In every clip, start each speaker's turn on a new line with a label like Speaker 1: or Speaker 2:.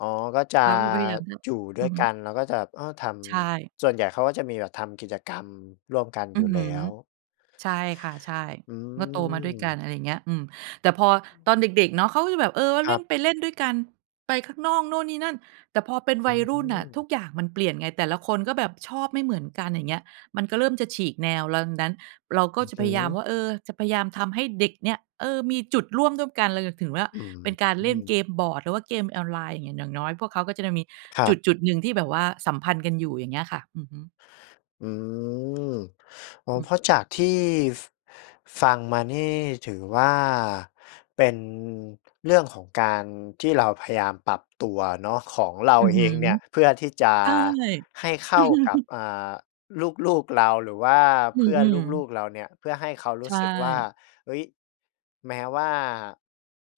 Speaker 1: อ๋อ ก็จะ
Speaker 2: เราก็พยายามจะ
Speaker 1: อยู่ด้
Speaker 2: อื
Speaker 1: ว
Speaker 2: อ
Speaker 1: ย
Speaker 2: ฮ
Speaker 1: ก
Speaker 2: ึ
Speaker 1: ัน แล้วก็จะ อ้อ ท
Speaker 2: ใช่
Speaker 1: ำ ส่วนใหญ่เขาก็จะมีแบบทำกิจกรรมร่วมกันอ
Speaker 2: อ
Speaker 1: ยู
Speaker 2: ื
Speaker 1: ่
Speaker 2: อฮ
Speaker 1: แล
Speaker 2: ึ
Speaker 1: ้ว
Speaker 2: ใช่ค่ะ ใช่
Speaker 1: อื
Speaker 2: ก็โตมาด้วยกัน
Speaker 1: ม
Speaker 2: อะไรอย่างเงี้ย อืม แต่พอตอนเด็ก ๆ เนาะ เขาก็จะแบบ เอ่อ
Speaker 1: ค
Speaker 2: เล
Speaker 1: รั
Speaker 2: ่น
Speaker 1: บ
Speaker 2: ไปเล่นด้วยกัน ไปข้างนอก นู่นนี่นั่น แต่พอเป็น
Speaker 1: อ
Speaker 2: ว
Speaker 1: ื
Speaker 2: ัยรุ่นน่ะทุ
Speaker 1: ม
Speaker 2: กอย่างมันเปลี่ยนไง แต่ละคนก็แบบชอบไม่เหมือนกัน อย่างเงี้ย มันก็เริ่มจะฉีกแนวแล้ว ดังนั้น เราก
Speaker 1: อ
Speaker 2: ็
Speaker 1: ือ
Speaker 2: จะ
Speaker 1: ฮ
Speaker 2: พ
Speaker 1: ึ
Speaker 2: ยายามว่า เอ่อ จะพยายามทำให้เด็กเนี่ย เออ มีจุดร่วมด้วยกัน เลย ก ถึงว่า
Speaker 1: อื
Speaker 2: เป็นการเล่นเ
Speaker 1: ม
Speaker 2: กมบอร์ดหรือว่าเกมออนไลน์เนี่ย อย่างน้อยพวกเขาก็จะ ด มี
Speaker 1: คร
Speaker 2: จ
Speaker 1: ับ
Speaker 2: ุด ๆ หนึ่งที่แบบว่าสัมพันธ์กันอยู่ อย่างเงี้ยค่ะ อือฮึ
Speaker 1: อืม อ๋อ
Speaker 2: อื
Speaker 1: เ
Speaker 2: ม
Speaker 1: พราะจากที่ ฟ ฟังมานี่ ถือว่าเป็น เรื่องของการที่เราพยายามปรับ ตัวเนาะ ของเรา
Speaker 2: อือ
Speaker 1: เอ
Speaker 2: ฮึ
Speaker 1: งเนี่ยเพื่อที่จะ
Speaker 2: ใช่
Speaker 1: ให้เข้ากับ อ่า ลูก ๆ เรา หรือว่า
Speaker 2: อื
Speaker 1: เพื่อน
Speaker 2: ม
Speaker 1: ลู
Speaker 2: ๆ
Speaker 1: ก ๆ เราเนี่ย เพื่อให้เขาร
Speaker 2: ใ
Speaker 1: ู
Speaker 2: ช
Speaker 1: ้สึกว่า
Speaker 2: ่
Speaker 1: เฮ้ย แม้ว่า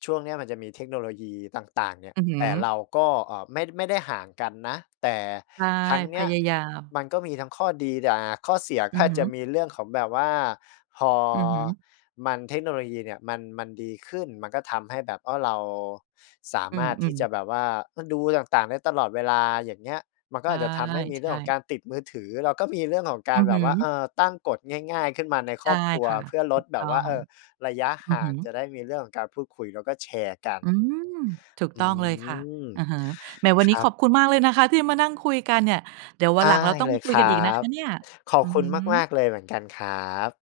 Speaker 1: ช่วงนี้มันจะมีเทคโนโลยีต่าง ๆ เนี่ย
Speaker 2: อือฮ
Speaker 1: แ
Speaker 2: ึ
Speaker 1: ต่เราก็ อ่า ไม่ ไม่ได้ห่างกันนะ แต่
Speaker 2: ใช่
Speaker 1: ครั้งเน
Speaker 2: พ
Speaker 1: ี้ย
Speaker 2: ยายาม
Speaker 1: มันก็มีทั้งข้อดี อา ข้อเสียก
Speaker 2: อ
Speaker 1: ็
Speaker 2: ือ
Speaker 1: อาจ
Speaker 2: ฮึ
Speaker 1: จะมีเรื่องของแบบว่า พอ
Speaker 2: อือฮึ
Speaker 1: มัน เทคโนโลยีเนี่ยมัน มันดีขึ้นมันก็ทำให้แบบว่าเราสา
Speaker 2: อื
Speaker 1: มารถที่
Speaker 2: ม
Speaker 1: จะ
Speaker 2: ๆ
Speaker 1: แบบว่า ก็ดูต่าง ๆ ได้ตลอดเวลา อย่างเงี้ย มันก
Speaker 2: ใ
Speaker 1: ็
Speaker 2: ช
Speaker 1: อ
Speaker 2: ่
Speaker 1: าจจะทำให้มี
Speaker 2: ใ
Speaker 1: เ
Speaker 2: ช
Speaker 1: รื่องของก
Speaker 2: ่
Speaker 1: ารติดมือถือ เราก็มีเรื่องของกา
Speaker 2: อื
Speaker 1: ร
Speaker 2: อ
Speaker 1: แบ
Speaker 2: ฮ
Speaker 1: บว่า เอ
Speaker 2: ึ
Speaker 1: ่อ ตั้งกฎง่าย ๆ ขึ้นมาใน
Speaker 2: ใ
Speaker 1: ค
Speaker 2: ช
Speaker 1: ร
Speaker 2: ่
Speaker 1: อบครัว
Speaker 2: ค่ะ
Speaker 1: เพื่อล
Speaker 2: ถู
Speaker 1: ด
Speaker 2: ก
Speaker 1: แบ
Speaker 2: ต้
Speaker 1: บ
Speaker 2: อ
Speaker 1: ว่า เ
Speaker 2: ง
Speaker 1: อ่อ ระยะ
Speaker 2: อื
Speaker 1: ห
Speaker 2: อ
Speaker 1: ่า
Speaker 2: ฮ
Speaker 1: งจ
Speaker 2: ึ
Speaker 1: ะได้มีเรื่องของการพูดคุยแล้วก็แชร์กัน
Speaker 2: อืม ถูก
Speaker 1: อื
Speaker 2: ต้องเลยค่ะ
Speaker 1: ม
Speaker 2: อะฮะ แหม วัน
Speaker 1: ค
Speaker 2: นี
Speaker 1: ร
Speaker 2: ้
Speaker 1: ั
Speaker 2: ข
Speaker 1: บ
Speaker 2: อบคุณมากเลยนะคะ ที่มานั่งคุยกันเนี่ย เดี๋ยวว
Speaker 1: ไ
Speaker 2: ัน
Speaker 1: ด
Speaker 2: หลั
Speaker 1: ้
Speaker 2: งเราต้อ
Speaker 1: เ
Speaker 2: ง
Speaker 1: ล
Speaker 2: ม
Speaker 1: ย
Speaker 2: าคุ
Speaker 1: ค
Speaker 2: ย
Speaker 1: ร
Speaker 2: ก
Speaker 1: ั
Speaker 2: ันอีกนะค
Speaker 1: บ
Speaker 2: ะเนี่ย
Speaker 1: ขอ
Speaker 2: อ
Speaker 1: บ
Speaker 2: ือ
Speaker 1: คุ
Speaker 2: ฮ
Speaker 1: ณมา
Speaker 2: ึ
Speaker 1: ก ๆ เลยเหมือนกันครับ